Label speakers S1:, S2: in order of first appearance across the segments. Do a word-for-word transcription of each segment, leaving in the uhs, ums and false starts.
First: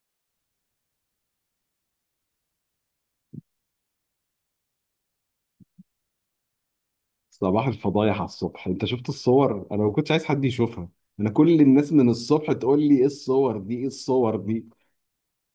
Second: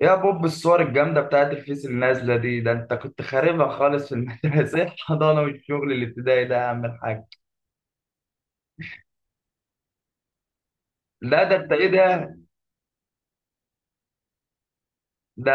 S1: يا بوب الصور الجامدة بتاعت الفيس النازلة دي، ده انت كنت خاربها خالص في المدرسة الحضانة والشغل الابتدائي ده يا عم الحاج.
S2: صباح الفضايح على الصبح. انت شفت الصور؟ انا ما كنتش عايز حد يشوفها. انا
S1: لا ده
S2: كل
S1: انت ايه
S2: الناس من
S1: ده؟
S2: الصبح تقول لي ايه الصور دي؟ ايه الصور دي؟
S1: ده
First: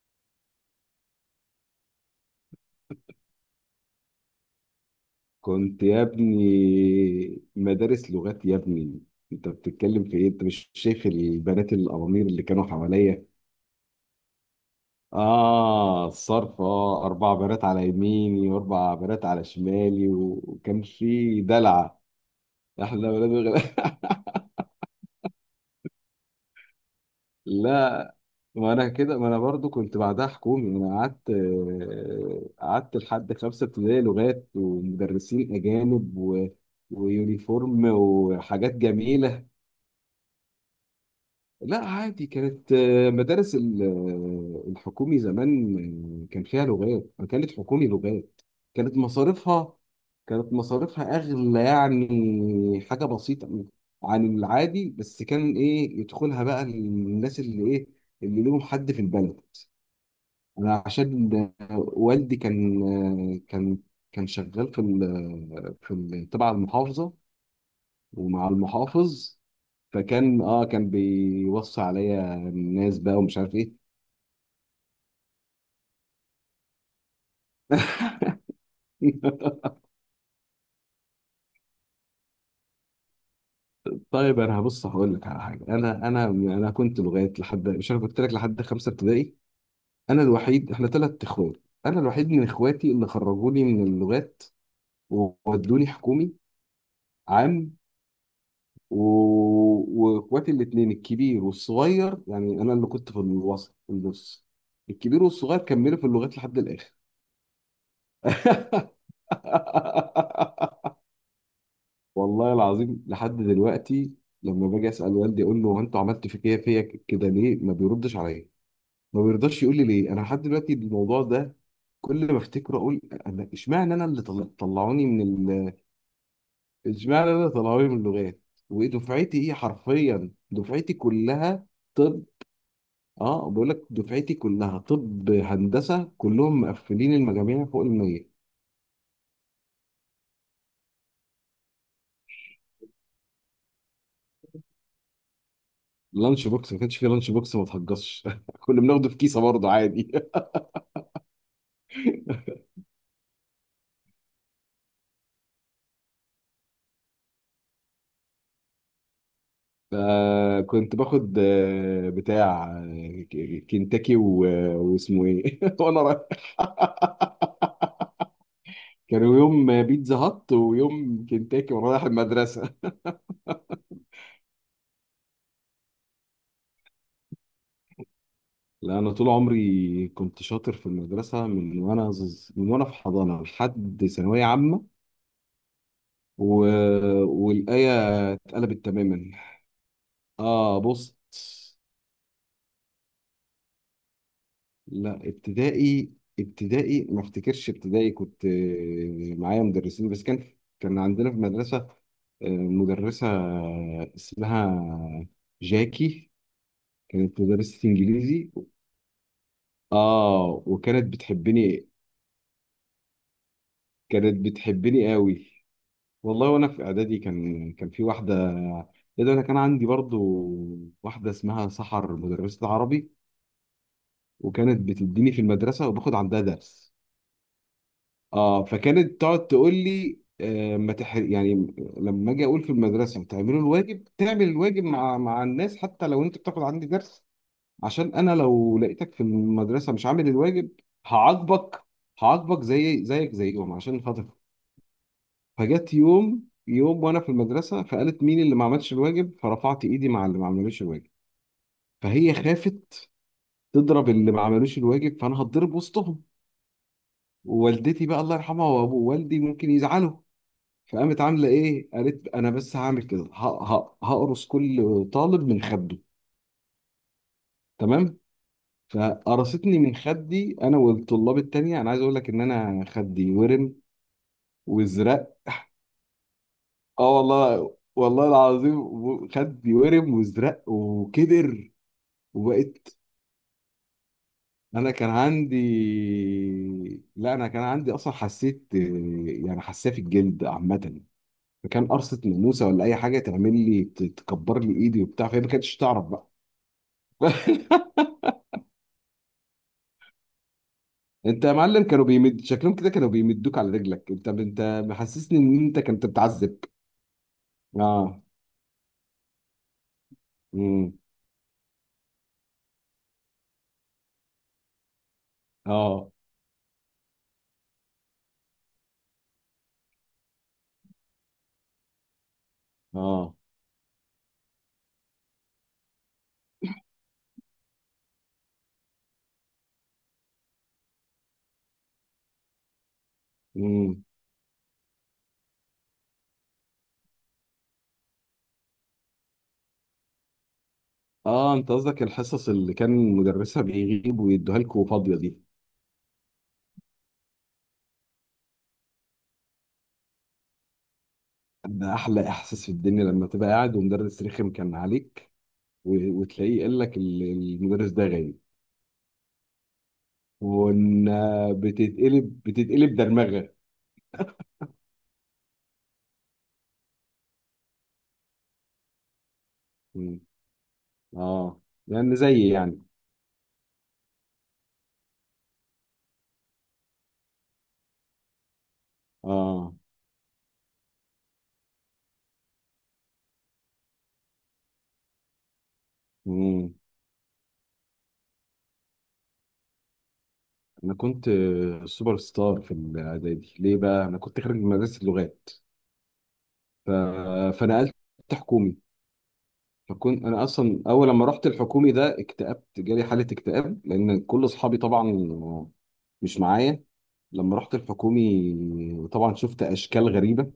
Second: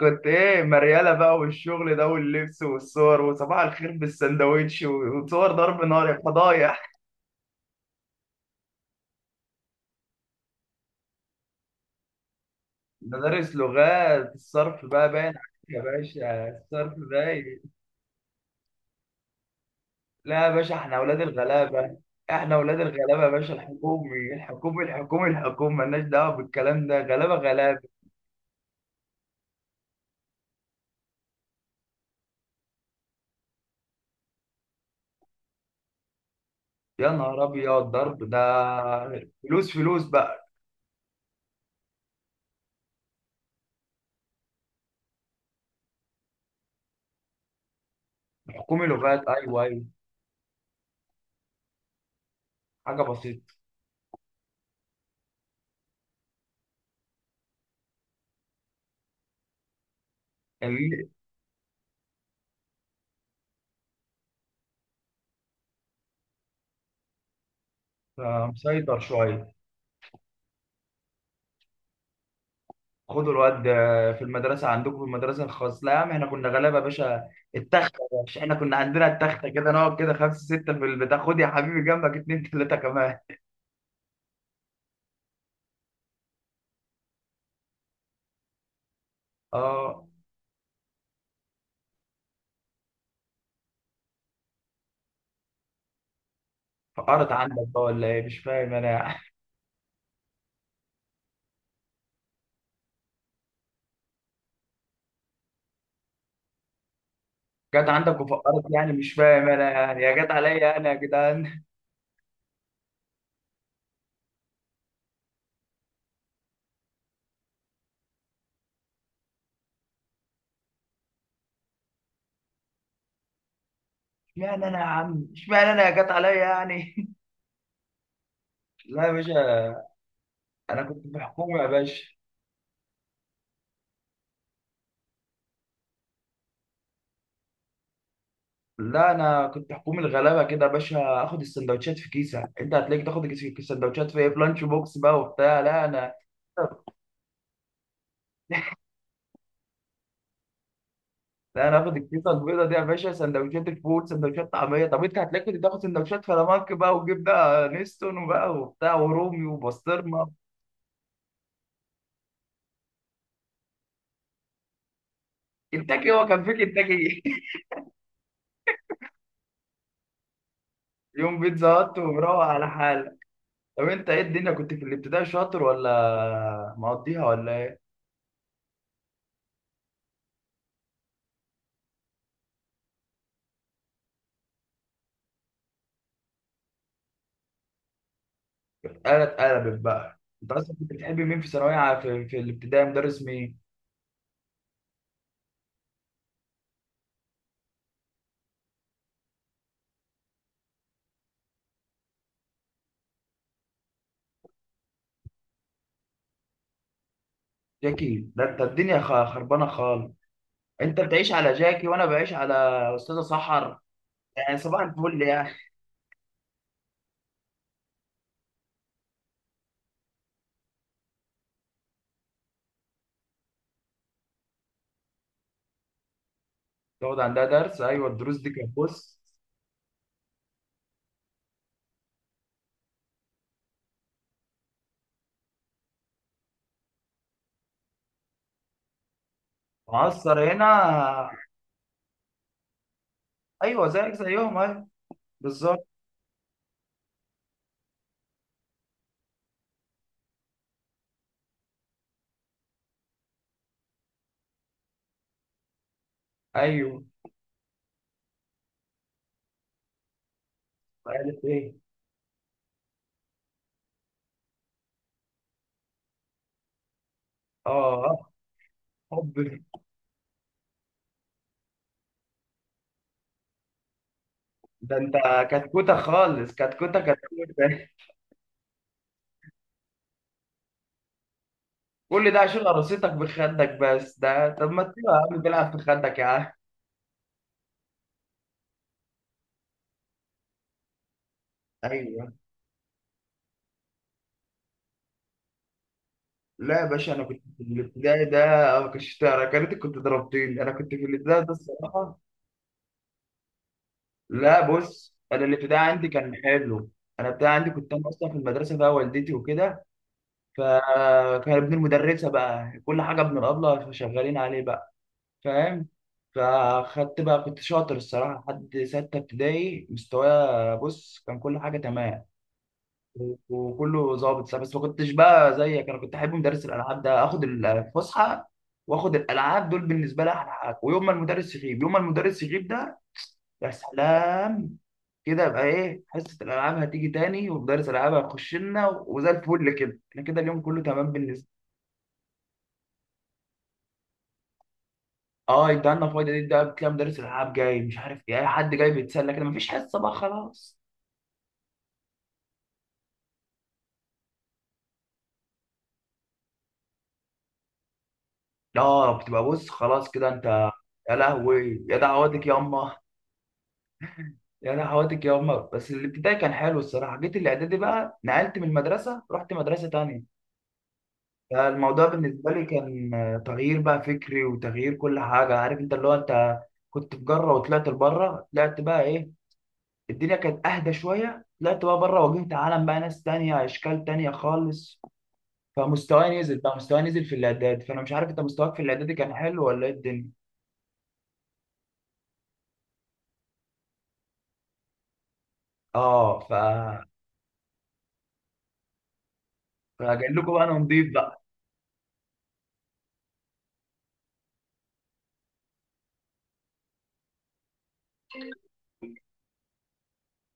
S1: كنت ايه مريالة بقى والشغل ده واللبس والصور وصباح الخير بالسندوتش و- وصور
S2: كنت
S1: ضرب
S2: يا
S1: نار يا فضايح.
S2: ابني مدارس لغات يا ابني. انت بتتكلم في ايه؟ انت مش شايف البنات القوامير اللي كانوا حواليا؟
S1: مدارس لغات الصرف بقى باين عليك. يا
S2: اه،
S1: باشا
S2: الصرف.
S1: الصرف
S2: اه، اربع
S1: باين.
S2: بنات على يميني واربع بنات على شمالي، و-
S1: لا يا باشا
S2: وكان
S1: احنا اولاد
S2: في
S1: الغلابة.
S2: دلع.
S1: احنا اولاد
S2: احنا
S1: الغلابة يا
S2: ولاد
S1: باشا،
S2: وغلا.
S1: الحكومي الحكومي الحكومي الحكومي مالناش دعوة بالكلام ده، غلابة غلابة.
S2: لا، ما انا كده، ما انا برضو كنت بعدها حكومي. انا قعدت، آه، قعدت لحد خمسه ابتدائي لغات ومدرسين اجانب و...
S1: يا نهار ابيض
S2: ويونيفورم
S1: ضرب ده.
S2: وحاجات جميله.
S1: فلوس فلوس بقى.
S2: لا، عادي. كانت آه، مدارس ال- آه، الحكومي زمان. آه، كان فيها لغات، كانت حكومي لغات.
S1: حكومي
S2: كانت
S1: لغات، ايوه
S2: مصاريفها
S1: ايوه.
S2: كانت مصاريفها اغلى، يعني
S1: حاجه
S2: حاجه
S1: بسيطه.
S2: بسيطه عن العادي. بس كان ايه، يدخلها بقى الناس اللي ايه، اللي لهم حد في البلد. انا
S1: اللي
S2: عشان والدي كان، كان كان شغال في ال في ال تبع المحافظه
S1: آه،
S2: ومع
S1: مسيطر
S2: المحافظ.
S1: شويه.
S2: فكان، اه كان بيوصي عليا الناس بقى
S1: خدوا
S2: ومش عارف
S1: الواد
S2: ايه.
S1: آه، في المدرسه عندكم في المدرسه الخاص، لا يا عم احنا كنا غلابه يا باشا. التخته يا باشا، احنا كنا عندنا التخته كده، نقعد كده خمسه سته في البتاع، خد يا حبيبي جنبك اتنين تلاته كمان.
S2: طيب، انا هبص هقول لك على حاجه. انا انا انا كنت لغايه لحد، مش انا قلت لك لحد خمسه ابتدائي.
S1: اه
S2: انا الوحيد، احنا ثلاث اخوات. انا الوحيد من اخواتي اللي خرجوني من اللغات وودوني حكومي.
S1: فقرت عندك
S2: عام.
S1: بقى ولا ايه؟ مش فاهم انا.
S2: و- واخواتي الاثنين الكبير والصغير، يعني انا اللي كنت في الوسط في النص. الكبير والصغير كملوا في اللغات لحد الاخر.
S1: جت عندك وفقرت يعني؟ مش فاهم انا يعني، يا جت عليا انا يا جدعان.
S2: والله العظيم، لحد دلوقتي لما باجي اسال والدي اقول له هو انتوا عملتوا في كده فيا كده ليه، ما بيردش عليا، ما بيرضاش يقول لي ليه. انا لحد دلوقتي الموضوع ده كل ما افتكره اقول انا اشمعنى انا اللي طل-
S1: اشمعنى انا يا
S2: طلعوني من
S1: عم، اشمعنى
S2: ال...
S1: انا يا جت عليا يعني.
S2: اشمعنى انا اللي طلعوني من اللغات؟
S1: لا يا
S2: ودفعتي، ايه،
S1: باشا
S2: حرفيا
S1: انا
S2: دفعتي
S1: كنت في حكومه يا
S2: كلها.
S1: باشا.
S2: طب، اه، بقول لك دفعتي كلها. طب هندسه كلهم مقفلين المجاميع فوق ال مية.
S1: لا انا كنت حكومه الغلابه كده يا باشا، اخد السندوتشات في كيسه، انت هتلاقيك تاخد الكيس- السندوتشات في ايه، في لانش بوكس بقى وبتاع. لا انا
S2: لانش بوكس؟ ما كانش فيه لانش بوكس، ما تهجصش. كنا بناخده في كيسه برضه عادي.
S1: لا انا اخد الكيسه البيضه دي يا باشا، سندوتشات الفول سندوتشات طعميه، طب انت هتلاقيك كنت تاخد سندوتشات فلامنك بقى وجبنه نستون وبقى وبتاع ورومي وبسطرمه.
S2: فكنت باخد آه، بتاع، آه، ك- كنتاكي و- واسمه ايه وانا
S1: كنتاكي؟
S2: رايح.
S1: هو كان في كنتاكي؟
S2: كانوا يوم بيتزا هات ويوم
S1: يوم بيتزا
S2: كنتاكي وانا
S1: هات
S2: رايح
S1: ومروق على
S2: المدرسه.
S1: حالك. طب انت ايه الدنيا، كنت في الابتدائي شاطر ولا مقضيها ولا؟
S2: لا، انا طول عمري كنت شاطر في المدرسه من وانا ز- من وانا في حضانه لحد ثانويه عامه و... والآية اتقلبت تماما.
S1: انا اتقلبت بقى، انت اصلا
S2: اه،
S1: كنت
S2: بص.
S1: بتحب مين في ثانويه عا-، في, في الابتدائي مدرس مين؟
S2: لا، ابتدائي ابتدائي ما افتكرش. ابتدائي كنت آه، معايا مدرسين، بس كان كان عندنا في المدرسة آه، مدرسة اسمها جاكي، كانت مدرسة
S1: جاكي؟ ده
S2: انجليزي.
S1: انت الدنيا خ- خربانه خالص.
S2: اه،
S1: انت
S2: وكانت
S1: بتعيش على جاكي
S2: بتحبني.
S1: وانا بعيش على استاذه سحر.
S2: كانت
S1: يعني صباح
S2: بتحبني
S1: الفل يعني.
S2: قوي. والله، وانا في اعدادي كان، كان في واحدة. ايه ده، انا كان عندي برضو واحدة اسمها سحر، مدرسة عربي، وكانت بتديني في المدرسة وباخد عندها درس.
S1: تقعد عندها درس، ايوه الدروس دي
S2: اه،
S1: كانت بص.
S2: فكانت تقعد تقول لي: آه ما تح... يعني لما اجي اقول في المدرسه تعملوا الواجب، تعمل الواجب مع مع الناس حتى لو انت بتاخد عندي درس، عشان انا لو لقيتك في المدرسه مش عامل
S1: معصر
S2: الواجب
S1: هنا.
S2: هعاقبك هعاقبك زي زيك زيهم،
S1: ايوه
S2: عشان
S1: زيك
S2: خاطر.
S1: زيهم ايوه. بالظبط.
S2: فجت يوم، يوم وانا في المدرسه فقالت مين اللي ما عملش الواجب، فرفعت ايدي مع اللي ما عملوش الواجب. فهي خافت تضرب اللي ما عملوش الواجب، فانا هتضرب وسطهم
S1: ايوه.
S2: ووالدتي بقى الله يرحمها وابو والدي ممكن يزعلوا. فقامت
S1: قالت
S2: عامله
S1: ايه؟
S2: ايه، قالت انا بس هعمل كده ه- ه- هقرص كل طالب من خده. تمام.
S1: اه. حب.
S2: فقرصتني من خدي انا والطلاب التانية. انا عايز اقول لك ان انا خدي ورم
S1: ده انت
S2: وازرق.
S1: كتكوته خالص، كتكوته
S2: اه،
S1: كتكوته
S2: والله والله العظيم، و- خدي ورم وازرق وكبر.
S1: كل ده عشان
S2: وبقيت،
S1: قراصتك بخدك بس ده؟ طب ما
S2: انا كان
S1: تسيبها يا عم
S2: عندي،
S1: تلعب في خدك يا عم.
S2: لا انا كان عندي اصلا، حسيت يعني حساسيه في الجلد عامه، فكان قرصه
S1: ايوه.
S2: ناموسه ولا اي حاجه تعمل لي ت- تكبر لي ايدي وبتاع، فهي ما كانتش تعرف بقى.
S1: لا يا باشا انا كنت في الابتدائي ده. ما كنتش تعرف-، يا ريت كنت ضربتني، انا كنت في الابتدائي
S2: انت
S1: ده
S2: يا معلم كانوا
S1: الصراحه.
S2: بيمد شكلهم كده، كانوا بيمدوك على رجلك انت
S1: لا
S2: انت
S1: بص
S2: محسسني
S1: انا
S2: ان انت
S1: الابتدائي
S2: كنت
S1: عندي كان
S2: بتعذب.
S1: حلو. انا الابتدائي عندي كنت انا
S2: اه.
S1: اصلا في المدرسه بقى والدتي وكده.
S2: امم
S1: فكان ابن المدرسه بقى كل حاجه، ابن الابله شغالين عليه بقى. فاهم.
S2: اه.
S1: فخدت بقى، كنت شاطر الصراحه لحد سته ابتدائي، مستوايا بص كان كل حاجه تمام.
S2: اه.
S1: وكله ظابط، لا، بس ما كنتش بقى زيك. انا كنت احب مدرس الالعاب ده اخد الفسحه، واخد الالعاب دول بالنسبه لي احلى حاجه، ويوم ما المدرس يغيب، يوم ما المدرس يغيب ده يا
S2: امم
S1: سلام. كده يبقى ايه، حصه الالعاب هتيجي تاني ومدرس الالعاب هيخش لنا وزي الفل كده، احنا كده اليوم كله تمام بالنسبه.
S2: اه. انت قصدك الحصص اللي كان مدرسها بيغيب ويدوها لكم فاضيه دي؟
S1: اه انت عندنا فايده دي، ده بتلاقي مدرس الالعاب جاي، مش عارف ايه، اي حد جاي بيتسلى كده، مفيش حصه بقى خلاص.
S2: ده احلى احساس في الدنيا، لما تبقى قاعد ومدرس رخم كان عليك و- وتلاقيه قال لك ال- المدرس ده غايب.
S1: لا بتبقى بص خلاص كده انت.
S2: وان
S1: يا لهوي يا
S2: بتتقلب،
S1: دعواتك يا امه.
S2: بتتقلب درمغه.
S1: يعني حوادث الجوامع. بس الابتدائي كان حلو الصراحه. جيت الاعدادي بقى، نقلت من المدرسه رحت مدرسه
S2: امم
S1: تانية،
S2: اه،
S1: فالموضوع
S2: يعني زي
S1: بالنسبه لي
S2: يعني.
S1: كان آه، تغيير بقى فكري وتغيير كل حاجه. عارف انت اللي هو انت كنت في جره وطلعت لبره. طلعت بقى ايه،
S2: اه،
S1: الدنيا كانت اهدى شويه، طلعت بقى بره، واجهت عالم بقى، ناس تانية اشكال تانية خالص. فمستواي نزل بقى، مستواي نزل في الاعداد. فانا مش عارف انت مستواك في الاعدادي كان حلو ولا ايه الدنيا.
S2: انا كنت سوبر ستار في الاعدادي. ليه بقى؟ انا كنت خارج من مدرسه اللغات،
S1: اه ف.
S2: ف... فنقلت حكومي. فكنت
S1: فجاي
S2: انا
S1: لكم بقى انا
S2: اصلا اول
S1: نضيف
S2: لما
S1: بقى.
S2: رحت الحكومي ده اكتئبت، جالي حاله اكتئاب لان كل اصحابي طبعا مش معايا. لما رحت الحكومي طبعا شفت اشكال غريبه،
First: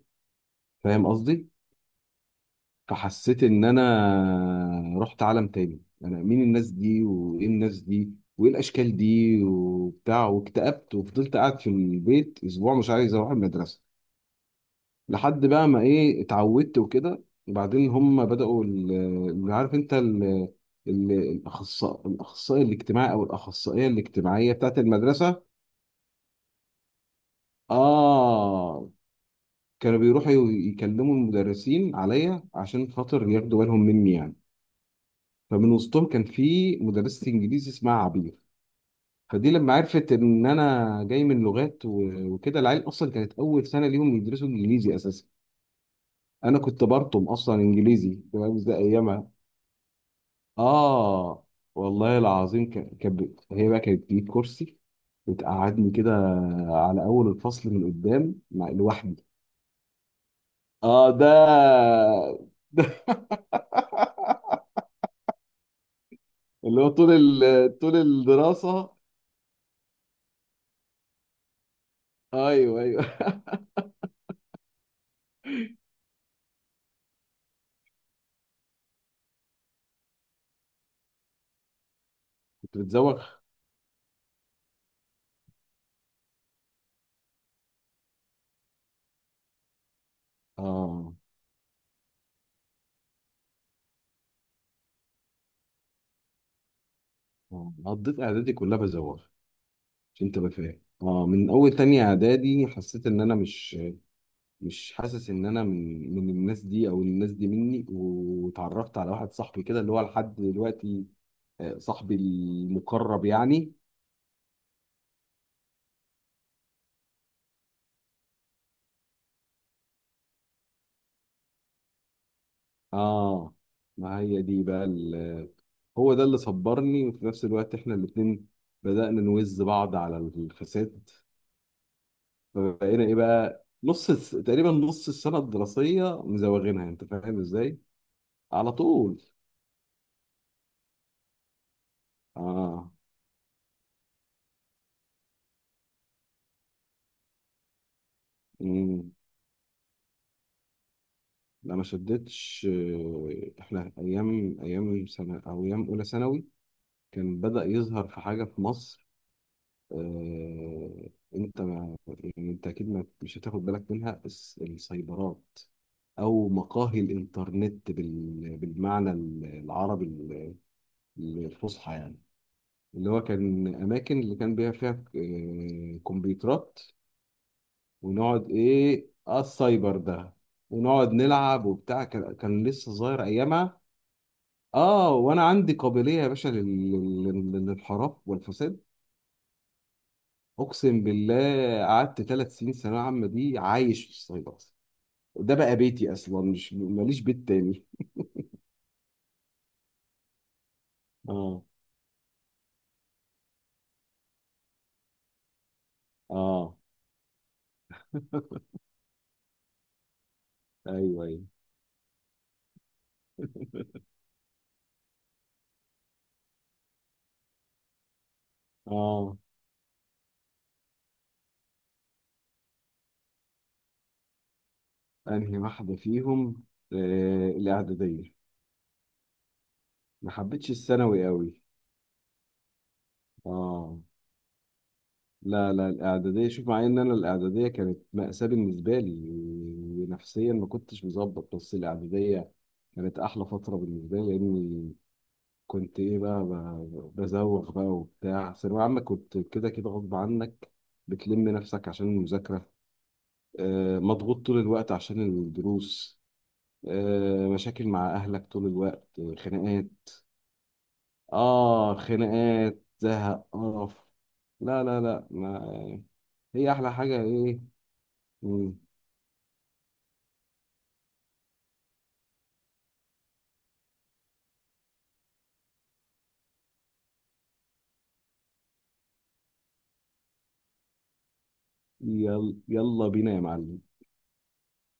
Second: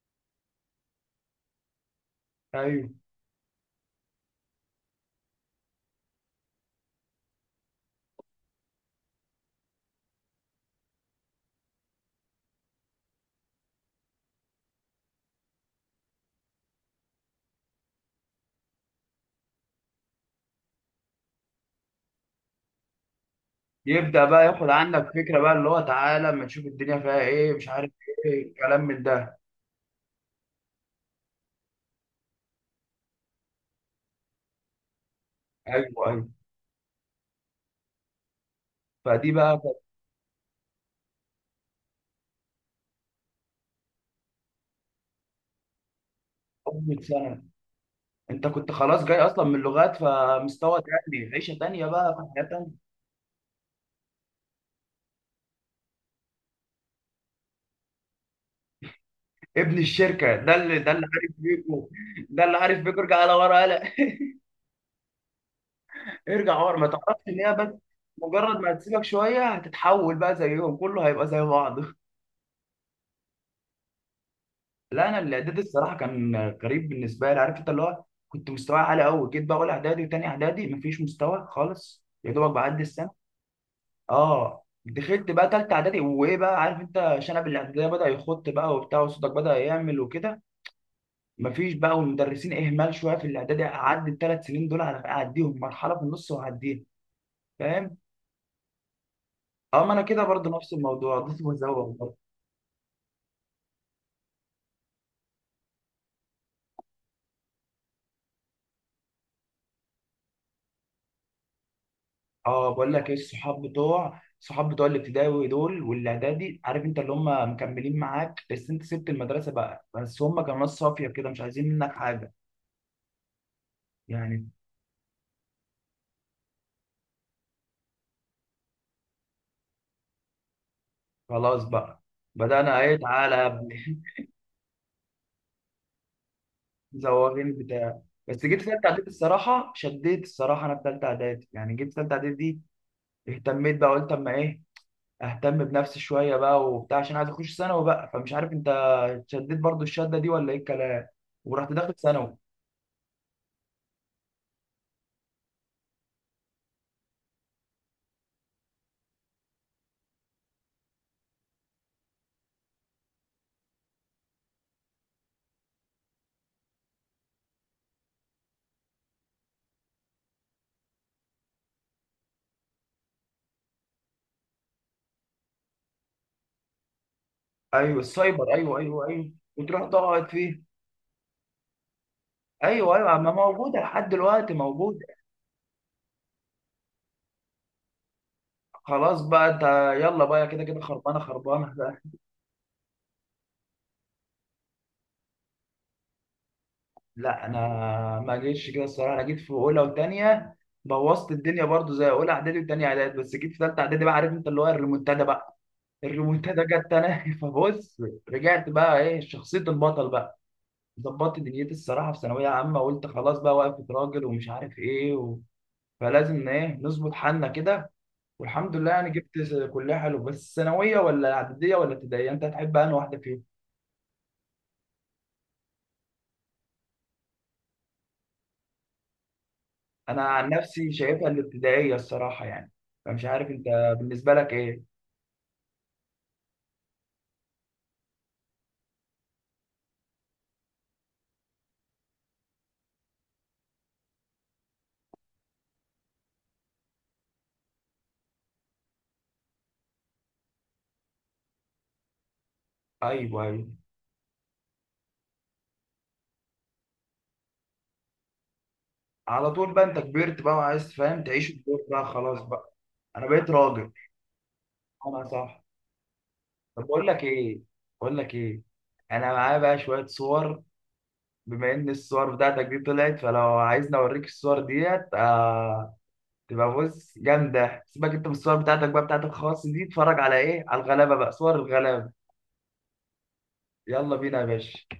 S2: فاهم قصدي؟
S1: ايوه
S2: فحسيت ان انا رحت عالم تاني. انا مين الناس دي؟ وايه الناس دي وايه الاشكال دي وبتاع، واكتئبت وفضلت قاعد في البيت اسبوع مش عايز اروح المدرسه لحد بقى ما، ايه، اتعودت وكده. وبعدين هم بدأوا ال- اللي عارف انت ال- ال- الاخصائي، الاخصائي الاجتماعي او الاخصائيه
S1: يبدأ بقى
S2: الاجتماعيه
S1: ياخد
S2: بتاعت
S1: عنك فكرة
S2: المدرسه.
S1: بقى، اللي هو تعالى اما نشوف الدنيا فيها ايه، مش عارف ايه، كلام
S2: اه،
S1: من ده.
S2: كانوا بيروحوا ي- يكلموا المدرسين عليا عشان خاطر ياخدوا بالهم مني يعني. فمن
S1: ايوه
S2: وسطهم كان
S1: ايوه.
S2: في مدرسه انجليزي اسمها عبير.
S1: فدي
S2: فدي
S1: بقى
S2: لما
S1: كانت
S2: عرفت ان انا جاي من لغات و- وكده، العيال اصلا كانت اول سنه ليهم يدرسوا انجليزي اساسا. انا كنت
S1: أول
S2: برطم
S1: سنة.
S2: اصلا انجليزي،
S1: انت
S2: فاهم
S1: كنت
S2: ازاي
S1: خلاص جاي
S2: ايامها.
S1: اصلا من لغات، فمستوى تاني،
S2: اه،
S1: عيشة تانية بقى،
S2: والله
S1: في حياة
S2: العظيم،
S1: تانية.
S2: ك- كانت بت- هي بقى كانت بتجيب كرسي وتقعدني كده على اول الفصل من قدام، مع لوحدي.
S1: ابن الشركة ده، اللي ده اللي
S2: اه،
S1: عارف
S2: ده
S1: بيكو. ده اللي عارف بيكو،
S2: ده
S1: ارجع على ورا قلق. ارجع ورا،
S2: اللي
S1: ما
S2: هو طول
S1: تعرفش ان هي بس.
S2: ال... طول
S1: مجرد ما
S2: الدراسه.
S1: هتسيبك شوية هتتحول بقى زيهم، كله هيبقى زي بعض.
S2: ايوه، ايوه.
S1: لا انا الاعدادي الصراحه كان غريب بالنسبه لي. عارف انت اللي هو كنت مستواي عالي قوي، جيت بقى اول اعدادي وتاني اعدادي مفيش مستوى خالص، يا دوبك
S2: كنت
S1: بعدي السنه.
S2: بتزوغ.
S1: اه دخلت بقى تالتة اعدادي، وايه بقى، عارف انت شنب الاعداديه بدا يخط بقى وبتاع، وصوتك بدا يعمل وكده.
S2: اه.
S1: مفيش بقى، والمدرسين اهمال شويه في الاعدادي، اعدي الثلاث سنين دول على اعديهم، مرحله في النص واعديها.
S2: آه.
S1: فاهم.
S2: قضيت اعدادي كلها بزوغ،
S1: اما انا كده
S2: عشان
S1: برضه
S2: تبقى
S1: نفس
S2: فاهم.
S1: الموضوع،
S2: اه
S1: ضيف
S2: من اول تانية
S1: وزوغ.
S2: اعدادي حسيت ان انا مش، مش حاسس ان انا من من الناس دي، او الناس دي مني، واتعرفت على واحد صاحبي كده اللي هو لحد دلوقتي آه، صاحبي
S1: اه بقول لك ايه،
S2: المقرب
S1: الصحاب
S2: يعني.
S1: بتوع، صحاب بتوع الابتدائي دول والاعدادي، عارف انت اللي هم مكملين معاك بس انت سبت المدرسه بقى، بس هم كانوا ناس صافيه كده مش عايزين منك حاجه
S2: اه، ما هي
S1: يعني.
S2: دي بقى ال- هو ده اللي صبرني، وفي نفس الوقت احنا الاتنين بدأنا نوز بعض على الفساد.
S1: خلاص بقى. بدأنا ايه،
S2: فبقينا ايه
S1: تعالى يا
S2: بقى
S1: ابني.
S2: نص الس- تقريبا نص السنة الدراسية مزوغينها، انت فاهم
S1: زوغين
S2: ازاي؟
S1: بتاع. بس جيت في
S2: على
S1: ثالثه اعدادي
S2: طول.
S1: الصراحه شديت الصراحه، انا في ثالثه اعدادي يعني، جيت في ثالثه اعدادي دي
S2: اه.
S1: اهتميت بقى، قلت اما ايه اهتم بنفسي شويه بقى وبتاع، عشان عايز اخش ثانوي بقى، فمش عارف انت
S2: امم
S1: شديت برضو الشده دي ولا ايه الكلام. ورحت
S2: لا، ما
S1: داخل ثانوي.
S2: شدتش. آه، احنا ايام، ايام سنة، او ايام اولى ثانوي كان بدأ يظهر في حاجة في مصر. آه، انت، ما يعني انت اكيد ما مش هتاخد بالك منها، الس- السايبرات او مقاهي الانترنت بال- بالمعنى ال- العربي ال- الفصحى يعني. اللي هو كان اماكن اللي كان بيها فيها آه، كمبيوترات،
S1: ايوه
S2: ونقعد
S1: السايبر ايوه ايوه
S2: ايه،
S1: ايوه.
S2: اه
S1: وتروح
S2: السايبر
S1: تقعد
S2: ده،
S1: فيه.
S2: ونقعد نلعب وبتاع. كان، كان لسه
S1: ايوه ايوه،
S2: صغير
S1: ما موجوده
S2: ايامها.
S1: لحد دلوقتي موجوده.
S2: اه، وانا عندي قابليه يا باشا لل- لل- للانحراف والفساد.
S1: خلاص بقى انت. يلا بقى كده كده
S2: اقسم
S1: خربانه خربانه
S2: بالله،
S1: بقى.
S2: قعدت ثلاث سنين ثانويه عامه دي عايش في الصعيد اصلا، ده بقى بيتي اصلا، مش ماليش
S1: لا
S2: بيت
S1: انا
S2: تاني.
S1: ما جيتش كده الصراحه، انا جيت في اولى وثانيه بوظت
S2: اه.
S1: الدنيا برضو زي اولى اعدادي وثانيه اعدادي، بس جيت في ثالثه اعدادي بقى عارف انت اللي هو الريمونتادا بقى. الريمونتادا
S2: اه.
S1: جت انا. فبص رجعت بقى ايه شخصيه البطل بقى.
S2: ايوه،
S1: ظبطت
S2: ايوه.
S1: دنيتي الصراحه في ثانويه عامه، قلت خلاص بقى وقفت راجل ومش عارف ايه و... فلازم ايه نظبط حالنا كده. والحمد لله يعني
S2: اه.
S1: جبت. كلها حلو، بس ثانويه ولا اعداديه ولا ابتدائيه، انت هتحب انهي واحده فيهم؟
S2: انهي واحده فيهم؟ آه الاعداديه.
S1: انا
S2: ما
S1: عن
S2: حبيتش
S1: نفسي
S2: الثانوي
S1: شايفها
S2: قوي.
S1: الابتدائيه الصراحه يعني. فمش عارف انت
S2: اه.
S1: بالنسبه لك ايه.
S2: لا، لا، الاعداديه، شوف، مع ان انا الاعداديه كانت مأساة بالنسبه لي ونفسيا ما كنتش مظبط، بس الاعداديه كانت احلى فتره بالنسبه لي، لاني كنت ايه بقى، ب- بزوغ بقى وبتاع. ثانوية عامة كنت كده كده غصب عنك بتلم نفسك عشان المذاكرة.
S1: ايوه ايوه.
S2: آه، مضغوط طول الوقت عشان الدروس. آه، مشاكل مع أهلك طول الوقت، آه،
S1: على طول بقى
S2: خناقات.
S1: انت كبرت بقى وعايز فاهم تعيش الدور
S2: آه
S1: بقى خلاص بقى.
S2: خناقات،
S1: انا
S2: زهق،
S1: بقيت راجل.
S2: قرف. لا، لا،
S1: انا
S2: لا. ما
S1: صح.
S2: هي
S1: طب
S2: أحلى
S1: بقول
S2: حاجة
S1: لك ايه،
S2: إيه.
S1: بقول لك ايه،
S2: مم.
S1: انا معايا بقى شويه صور، بما ان الصور بتاعتك دي طلعت، فلو عايزني اوريك الصور ديت آه، تبقى بص جامدة. سيبك انت من الصور بتاعتك بقى بتاعت الخاص دي، اتفرج على ايه، على الغلابة بقى، صور الغلابة.
S2: يلا، يلا بينا يا معلم.
S1: يلا بينا يا باشا.